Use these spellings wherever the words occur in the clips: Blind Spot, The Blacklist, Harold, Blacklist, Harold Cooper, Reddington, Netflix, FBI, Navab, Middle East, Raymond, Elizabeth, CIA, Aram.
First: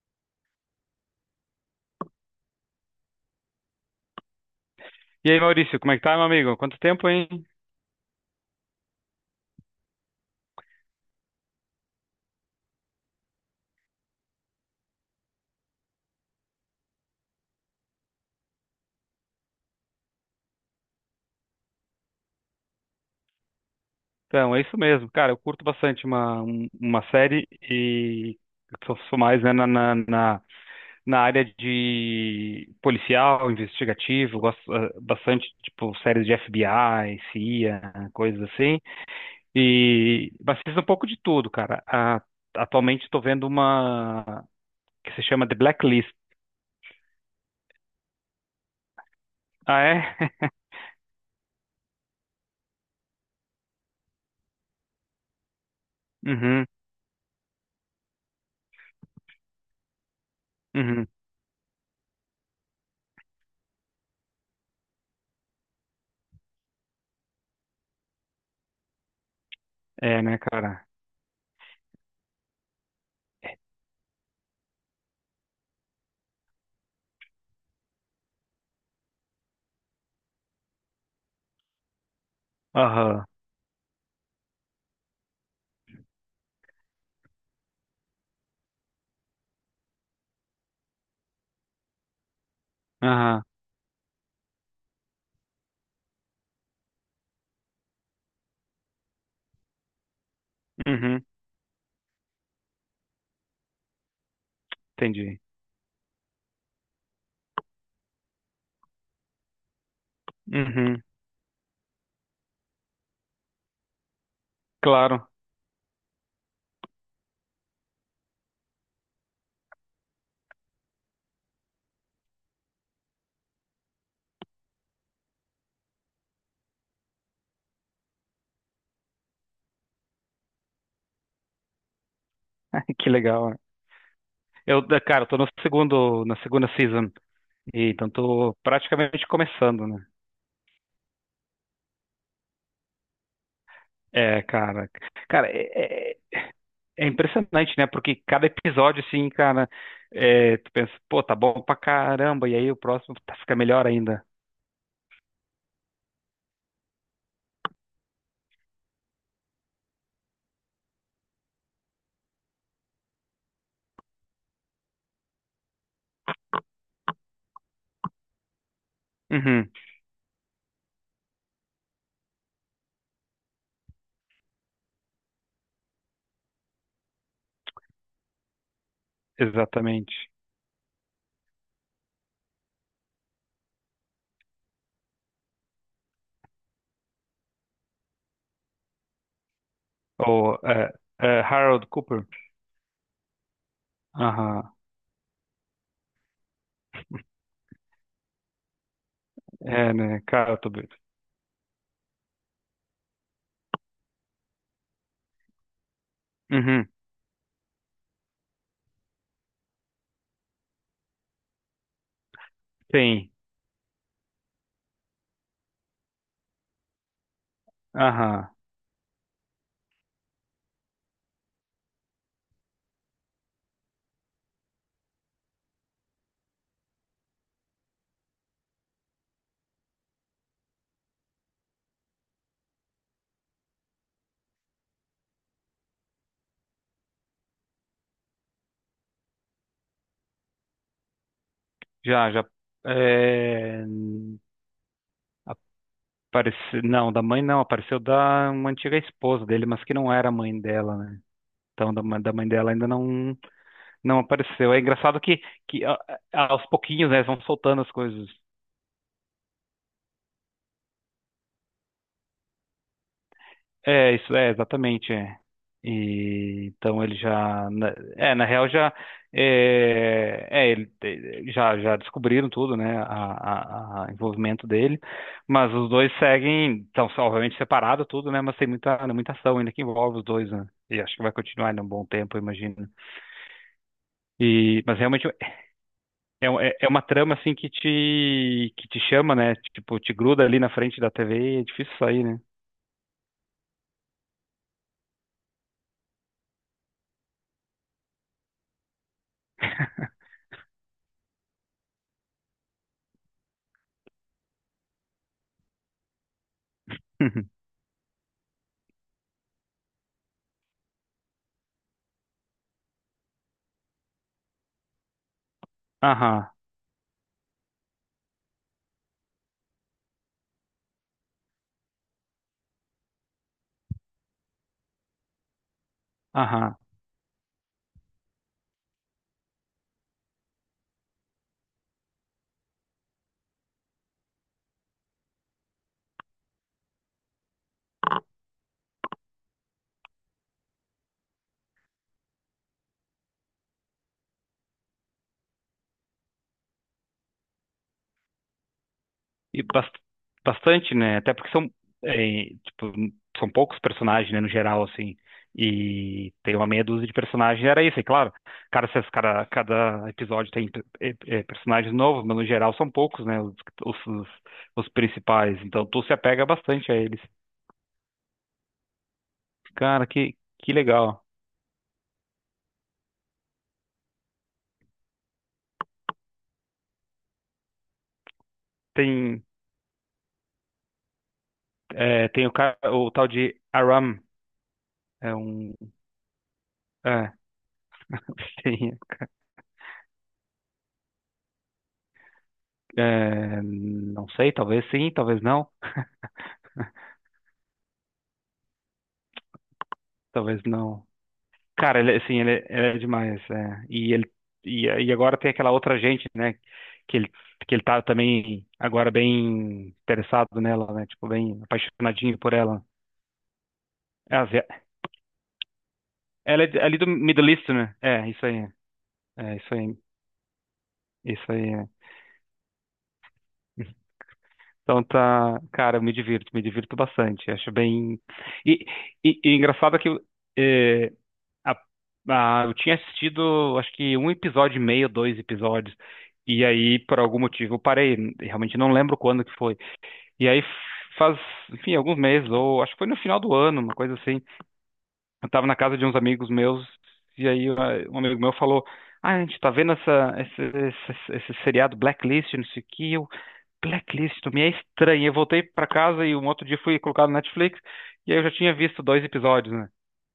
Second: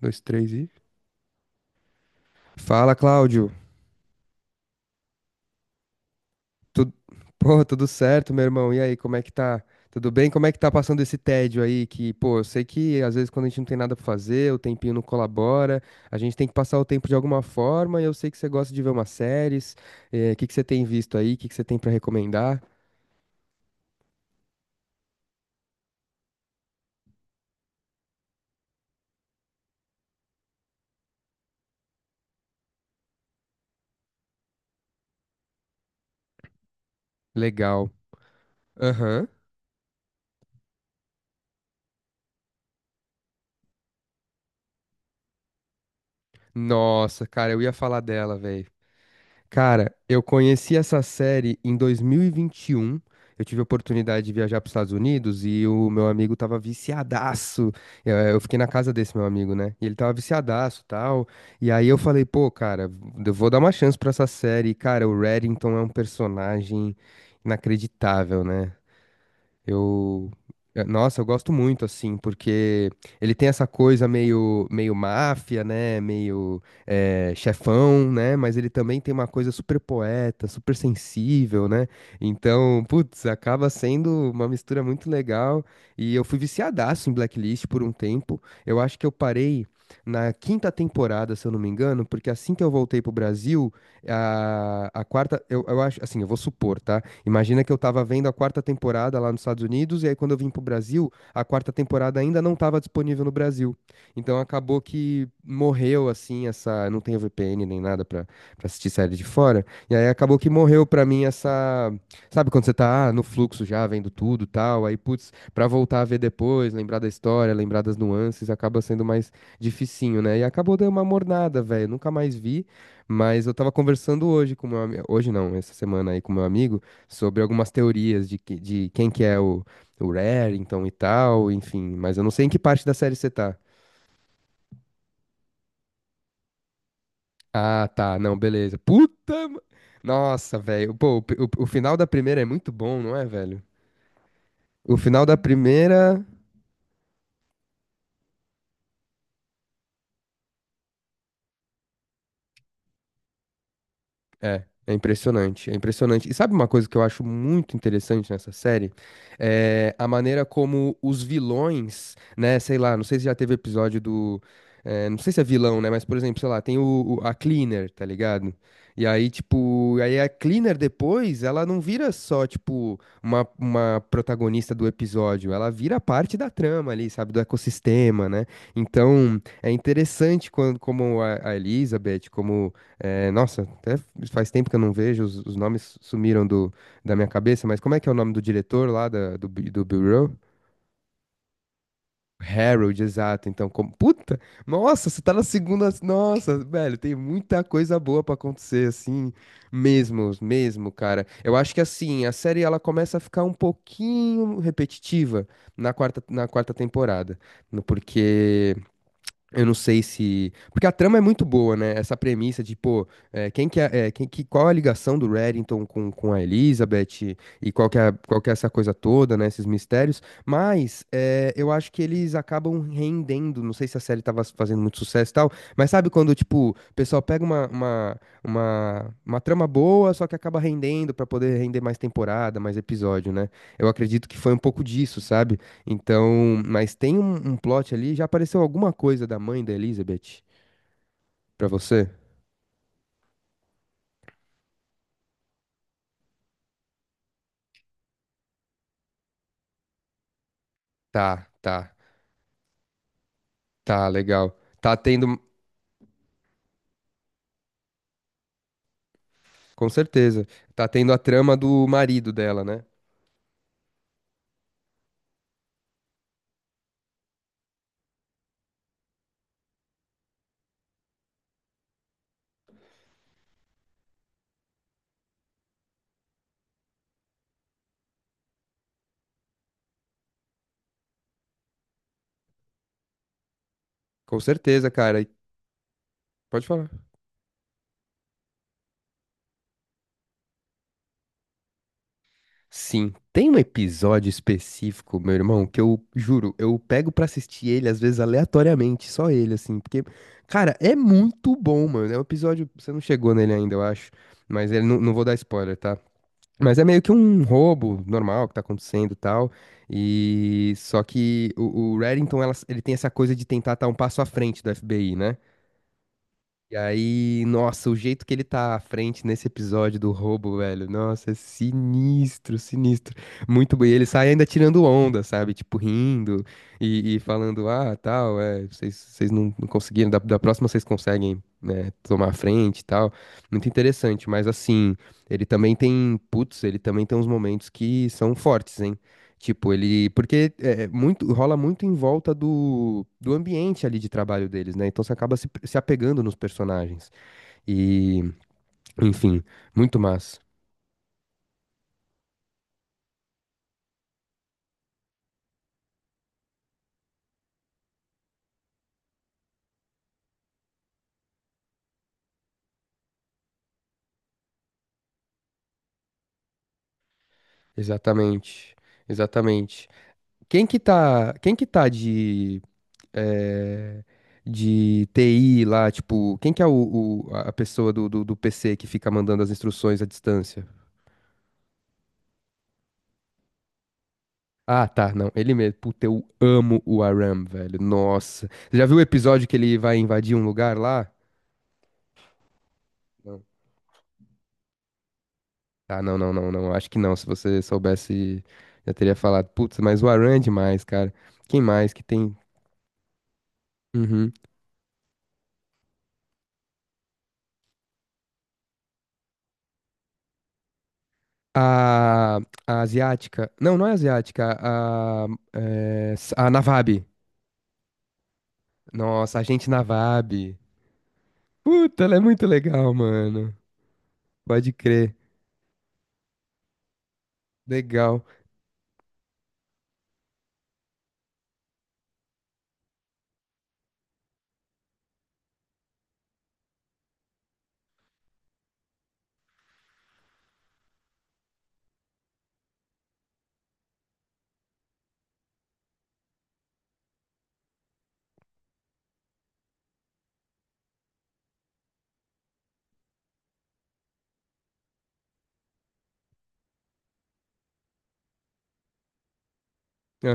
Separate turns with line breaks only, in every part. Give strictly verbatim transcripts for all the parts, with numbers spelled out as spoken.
Dois, três e. Fala, Cláudio.
E aí, Maurício, como é que tá, meu amigo? Quanto
Tu...
tempo, hein?
Pô, tudo certo, meu irmão? E aí, como é que tá? Tudo bem? Como é que tá passando esse tédio aí? Que, pô, eu sei que às vezes quando a gente não tem nada pra fazer, o tempinho não colabora, a gente tem que passar o tempo de alguma forma. E eu sei que você gosta de ver umas séries. É, o que que você tem visto aí? O que que você tem pra recomendar?
Então, é isso mesmo. Cara, eu curto bastante uma, um- uma série e eu sou, sou mais, né, na, na, na na área de policial, investigativo, gosto ah, bastante, tipo, séries de F B I,
Legal.
C I A, coisas assim.
Aham.
E mas fiz um pouco de tudo, cara. A- atualmente estou vendo uma que se chama The Blacklist.
Nossa, cara, eu ia falar dela, velho.
Ah,
Cara,
é?
eu conheci essa série em dois mil e vinte e um. Eu tive a oportunidade de viajar para os Estados Unidos e o meu amigo tava
Uhum,
viciadaço. Eu, eu fiquei na casa desse meu amigo, né? E ele tava viciadaço e
uhum.
tal. E aí eu falei, pô, cara, eu vou dar uma chance para essa série. E, cara, o Reddington é um personagem inacreditável, né?
É,
Eu,
né,
eh,
cara?
nossa, eu gosto muito assim, porque ele tem essa coisa meio, meio máfia, né? Meio eh, chefão, né? Mas ele também tem uma coisa super poeta, super sensível, né? Então, putz,
Aham,
acaba sendo uma mistura muito legal. E eu fui viciadaço em Blacklist por um tempo. Eu acho que eu parei na quinta temporada, se eu não me engano, porque assim que eu voltei pro
aham,
Brasil, a, a quarta, eu, eu acho, assim, eu vou supor, tá? Imagina que eu estava vendo a quarta temporada lá nos Estados Unidos, e aí quando eu vim pro Brasil,
uhum,
a quarta temporada ainda não estava disponível no Brasil. Então acabou que
entendi.
morreu, assim, essa. Não tenho V P N nem nada pra, pra assistir série de fora. E aí acabou que morreu
Uhum,
pra mim essa. Sabe quando você tá ah, no fluxo já, vendo tudo tal, aí,
claro.
putz, pra voltar a ver depois, lembrar da história, lembrar das nuances, acaba sendo mais dificinho, né? E acabou dando uma mornada, velho. Nunca mais vi, mas eu tava conversando hoje com meu amigo. Hoje não, essa semana aí com meu amigo sobre algumas teorias de, que- de quem que é o, o Remington e tal, enfim. Mas eu não sei em que parte da
Que
série você
legal,
tá.
né? Eu, da- cara, eu tô no segundo, na segunda season,
Ah,
e então
tá, não,
tô
beleza.
praticamente
Puta! ma-
começando, né?
Nossa, velho. Pô, o, o o final da primeira é muito bom, não é, velho?
É, cara.
O final da
Cara, é, é-
primeira.
É impressionante, né? Porque cada episódio, assim, cara, é, tu pensa, pô, tá bom pra caramba, e aí o próximo tá- fica melhor ainda.
É, é impressionante, é impressionante. E sabe uma coisa que eu acho muito interessante nessa série? É a maneira como os vilões, né, sei lá, não sei se já teve episódio do. É, não sei se é vilão, né? Mas, por exemplo, sei lá, tem o, o- a Cleaner, tá ligado? E aí,
Uhum,
tipo, aí a Cleaner depois, ela não vira só, tipo, uma, uma protagonista do episódio, ela vira parte da trama ali, sabe, do ecossistema, né? Então, é
exatamente.
interessante quando, como a, a Elizabeth, como. É, nossa, até faz tempo que eu não vejo, os, os nomes sumiram do, da minha cabeça, mas como é que é o nome do diretor lá da- do, Bi- do Bureau?
Ou é, é, Harold Cooper?
Harold, exato. Então, como. Puta!
Aham,
Nossa, você tá na segunda. Nossa, velho, tem muita coisa boa pra acontecer, assim.
é, né?
Mesmo,
Cara, eu tô
mesmo,
doido.
cara. Eu acho que assim, a série ela começa a ficar um pouquinho repetitiva na quarta, na quarta
Uhum,
temporada. no- Porque. Eu não sei se. Porque a trama é muito boa, né? Essa premissa de, pô,
tem.
é, quem que é, é, quem que, qual é a ligação do Reddington com, com a Elizabeth e, qual que é, a- qual
Aham,
que é essa coisa toda, né? Esses mistérios. Mas é, eu acho que eles acabam rendendo. Não sei se a série tava fazendo muito sucesso e tal, mas sabe quando, tipo, o pessoal pega uma, uma, uma, uma trama boa, só que acaba rendendo pra poder render mais temporada, mais episódio, né? Eu acredito que foi um pouco disso, sabe? Então, mas tem um, um plot ali. Já apareceu alguma coisa da mãe da Elizabeth pra você?
já, já. É... Apareceu... Não, da mãe não, apareceu da uma antiga esposa dele, mas que não era a mãe dela, né?
Tá,
Então,
tá,
da, ma- da mãe dela ainda não,
tá,
não
legal.
apareceu. É
Tá
engraçado
tendo,
que, que a- a- aos pouquinhos, né, eles vão soltando as coisas.
com certeza. Tá tendo a trama do marido dela, né?
É, isso é exatamente, é. E então ele já, na- é, na real já, é, é, ele, eh, já, já descobriram tudo, né, a, a, a envolvimento dele, mas os dois seguem, estão obviamente separados tudo, né, mas tem muita, né, muita ação ainda que envolve os dois, né, e acho que vai continuar ainda um bom tempo, eu imagino.
Com
E
certeza,
mas
cara.
realmente
E-
é, um-
Pode
é é
falar.
uma trama assim que te, que te chama, né, tipo, te gruda ali na frente da T V e é difícil sair, né.
Sim, tem um episódio específico, meu irmão, que eu juro, eu pego pra assistir ele às vezes aleatoriamente, só ele, assim, porque, cara, é muito bom, mano. É um episódio, você não chegou nele ainda, eu acho, mas ele não, não vou dar spoiler, tá? Mas é meio que um roubo normal que tá acontecendo e tal. E só que o, o Reddington, ela- ele tem essa coisa de tentar estar um passo à frente do F B I, né?
Aham,
E aí, nossa, o jeito que ele tá à frente nesse episódio do roubo, velho, nossa, é sinistro, sinistro. Muito bem. E ele sai ainda tirando onda, sabe? Tipo, rindo
aham.
e, e falando, ah, tal, é, vocês, vocês não, não conseguiram, da, da próxima vocês conseguem, né, tomar a frente e tal. Muito interessante, mas assim, ele também tem, putz, ele também tem uns momentos que são fortes, hein? Tipo, ele. Porque é, é muito, rola muito em volta do, do ambiente ali de trabalho deles, né? Então você acaba se, se apegando nos personagens. E, enfim,
E bas-
muito massa.
bastante, né? Até porque são, é, tipo, são poucos personagens, né, no geral, assim. E tem uma meia dúzia de personagens, era isso, é claro. Cada, cada, cada episódio tem é, é, personagens novos, mas no geral são poucos, né? Os, os, os- os principais. Então tu se apega bastante a eles.
Exatamente. Exatamente.
Cara, que,
Quem
que
que
legal.
tá. Quem que tá de. É, de T I lá, tipo, quem que é o, o- a a pessoa do, do, do P C que fica mandando
Tem,
as instruções à distância?
é, tem o, ca- o tal de Aram.
Ah, tá, não,
É
ele mesmo.
um.
Puta, eu amo o
É,
Aram, velho. Nossa. Você já viu
tem,
o episódio que ele vai invadir um lugar lá? Não.
é, não sei, talvez sim, talvez não.
Ah, não, não, não, não. Acho que não. Se você soubesse, já teria falado. Putz, mas o Aran é
Talvez
demais,
não.
cara. Quem mais
Cara,
que
ele, é,
tem?
assim, ele, é é demais, é. E
Uhum.
ele e, e agora tem aquela outra gente, né, que ele que ele tá também agora bem interessado nela, né, tipo bem
A,
apaixonadinho por
a
ela.
asiática. Não, não é
É a
asiática.
Zé-
A, é, s- a
Ela é de- ali
Navab.
do Middle East, né? É, isso aí.
Nossa, a
É,
gente
isso aí.
Navab.
Isso aí, é.
Puta, ela é muito legal, mano. Pode
Então
crer.
tá, cara, eu me divirto, me divirto bastante. Acho bem
Legal.
e, e, e engraçado que é, Ah, ah, eu tinha assistido, acho que um episódio e meio, dois episódios. E aí, por algum motivo, eu parei. Realmente não lembro quando que foi. E aí, faz, enfim, alguns meses, ou acho que foi no final do ano, uma coisa assim. Eu tava na casa de uns amigos meus, e aí ah, um amigo meu falou: Ah, a gente tá vendo essa, esse, esse, esse seriado Blacklist, não sei o que. Eu, Blacklist, me é estranho. Eu voltei pra casa e um outro dia fui colocar no Netflix, e aí eu já tinha visto dois episódios, né?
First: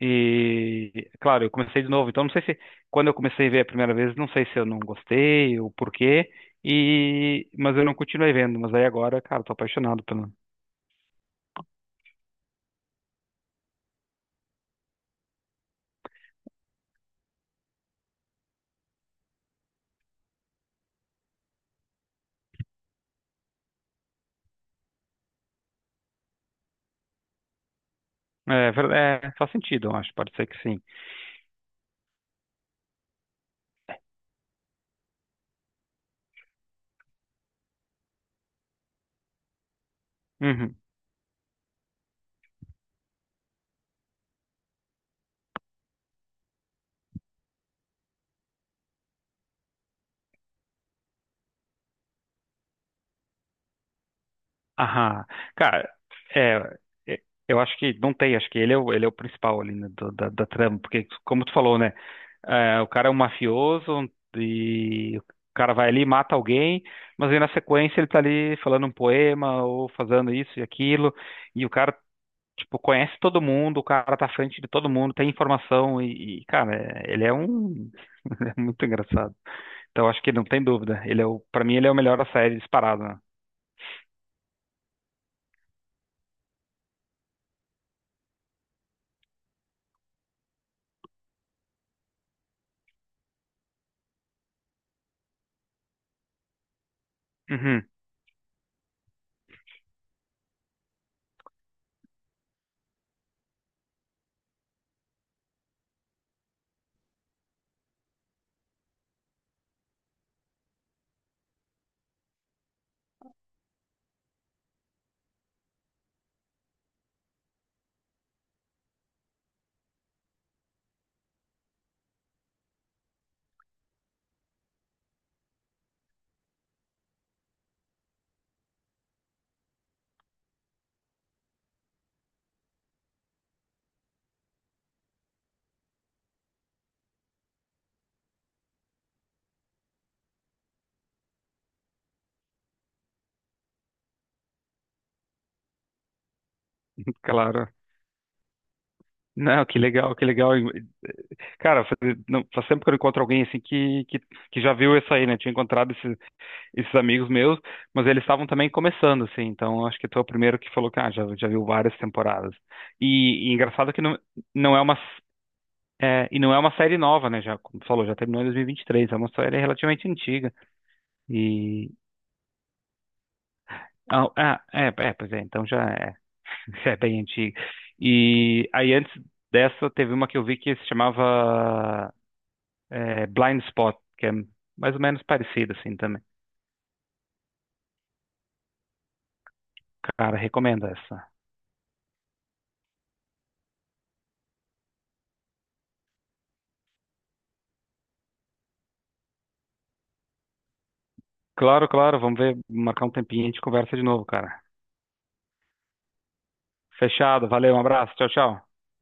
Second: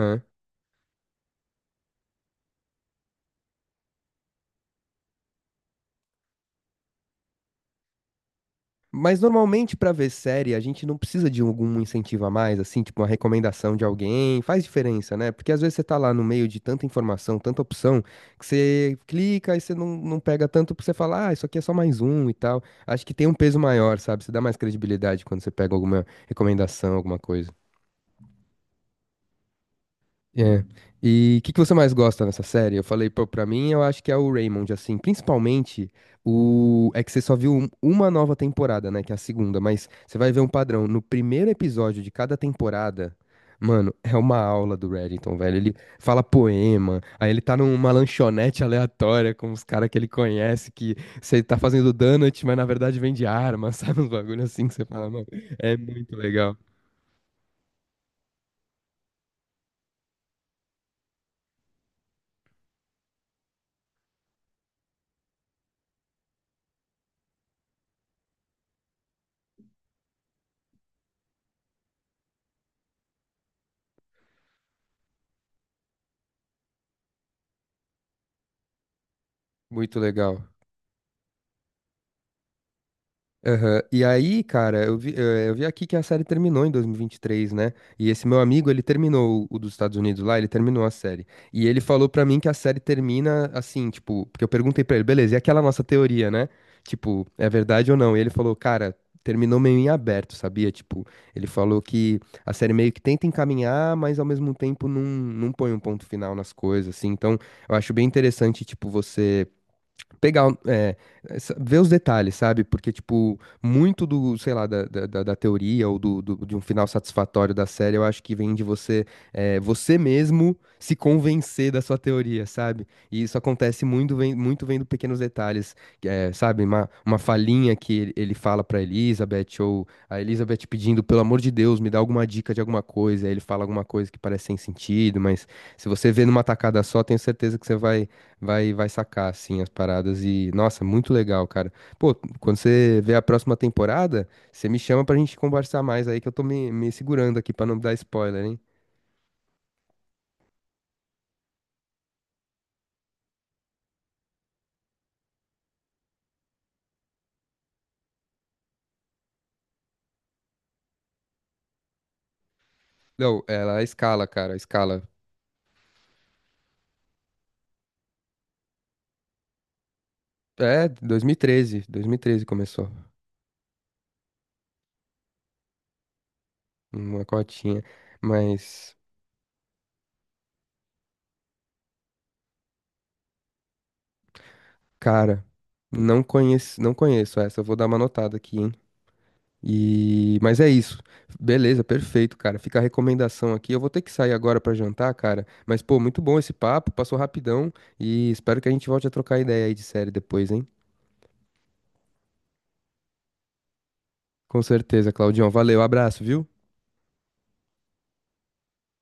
E, claro, eu comecei de novo. Então, não sei se quando eu comecei a ver a primeira vez, não sei se eu não gostei ou por quê. E mas eu não continuei vendo. Mas aí agora,
Mas
cara, tô
normalmente pra
apaixonado
ver
pelo.
série, a gente não precisa de algum incentivo a mais, assim, tipo uma recomendação de alguém, faz diferença, né? Porque às vezes você tá lá no meio de tanta informação, tanta opção, que você clica e você não, não pega tanto porque você fala, ah, isso aqui é só mais um e tal. Acho que tem um peso maior, sabe? Você dá mais credibilidade quando você pega alguma recomendação, alguma coisa.
É, ver- é, faz sentido, eu acho. Pode ser que
É.
sim.
E o que que você mais gosta nessa série? Eu falei, pô, pra mim, eu acho que é o Raymond, assim, principalmente o... É que você só viu um- uma nova temporada, né, que é a segunda, mas você vai ver um
Uhum.
padrão. No primeiro episódio de cada temporada, mano, é uma aula do Reddington, velho. Ele fala poema, aí ele tá numa lanchonete aleatória com os caras que ele conhece, que você tá fazendo donut, mas na verdade vende arma, sabe? Uns bagulho assim que você fala, mano,
Aham.
é
Cara,
muito legal.
é, é, eu acho que não tem. Acho que ele é o, ele é o principal ali, né, do- da, da trama. Porque, como tu falou, né? É, o cara é um mafioso e o cara vai ali, mata alguém, mas aí na sequência ele tá ali falando um poema ou fazendo isso e aquilo, e o cara, tipo, conhece todo mundo, o cara tá à frente de todo mundo, tem informação e, e, cara, é- ele é um... ele é muito engraçado.
Muito
Então acho que
legal.
não tem dúvida, ele é o... pra mim ele é o melhor da série disparado, né?
Aham. E aí, cara, eu vi, eh, eu vi aqui que a série terminou em dois mil e vinte e três, né? E esse meu amigo, ele terminou o o dos Estados Unidos lá, ele terminou a série. E ele falou pra mim que a série termina assim, tipo, porque eu perguntei pra ele, beleza, e aquela nossa teoria, né? Tipo, é
Uhum,
verdade ou não? E ele falou, cara, terminou meio em aberto, sabia? Tipo, ele falou que a série meio que tenta encaminhar, mas ao mesmo tempo não, não põe um ponto final nas coisas, assim. Então, eu acho bem interessante, tipo, você pegar, é, essa- ver os detalhes, sabe? Porque, tipo, muito do, sei lá, da, da, da- da teoria ou do, do- de um final satisfatório da série, eu acho que vem de você, é, você mesmo se convencer da sua teoria, sabe? E isso acontece muito, vem, muito vendo pequenos detalhes, que é, sabe? Uma, uma falinha que ele, ele fala pra Elizabeth, ou a Elizabeth pedindo, pelo amor de Deus, me dá alguma dica de alguma coisa, aí ele fala alguma coisa que parece sem sentido, mas se você vê numa tacada só, tenho certeza que você vai vai vai sacar assim as paradas e nossa, muito legal, cara. Pô, quando você vê a próxima temporada, você me chama pra gente conversar mais aí que eu tô me, me segurando aqui pra
claro.
não dar spoiler, hein?
Não, que legal, que legal. Cara, faz, não, faz tempo que eu encontro alguém assim que, que, que já viu isso aí, né? Tinha encontrado esse, esses amigos meus, mas eles estavam também começando, assim, então acho que tu é o primeiro que falou que ah, já, já viu várias temporadas.
Não,
E, e
ela
engraçado que não,
escala, cara,
não é uma,
escala.
é, e não é uma série nova, né, já, como tu falou, já terminou em dois mil e vinte e três, é uma série relativamente antiga,
É, dois mil e treze
e...
dois mil e treze começou
Ah, ah, é, é, pois é, então já é, já é bem
uma
antiga.
cotinha,
E aí
mas
antes dessa teve uma que eu vi que se chamava é, Blind Spot, que é mais ou menos
cara,
parecida, assim, também.
não conheço, não conheço essa, eu vou dar uma notada aqui, hein?
Cara,
E mas é
recomendo
isso.
essa.
Beleza, perfeito, cara. Fica a recomendação aqui. Eu vou ter que sair agora pra jantar, cara. Mas pô, muito bom esse papo, passou rapidão e espero que a gente volte a trocar ideia aí de série depois, hein?
Claro, claro, vamos ver, marcar um tempinho e a gente conversa de novo,
Com
cara.
certeza, Claudião. Valeu, abraço, viu?
Fechado, valeu, um abraço, tchau, tchau.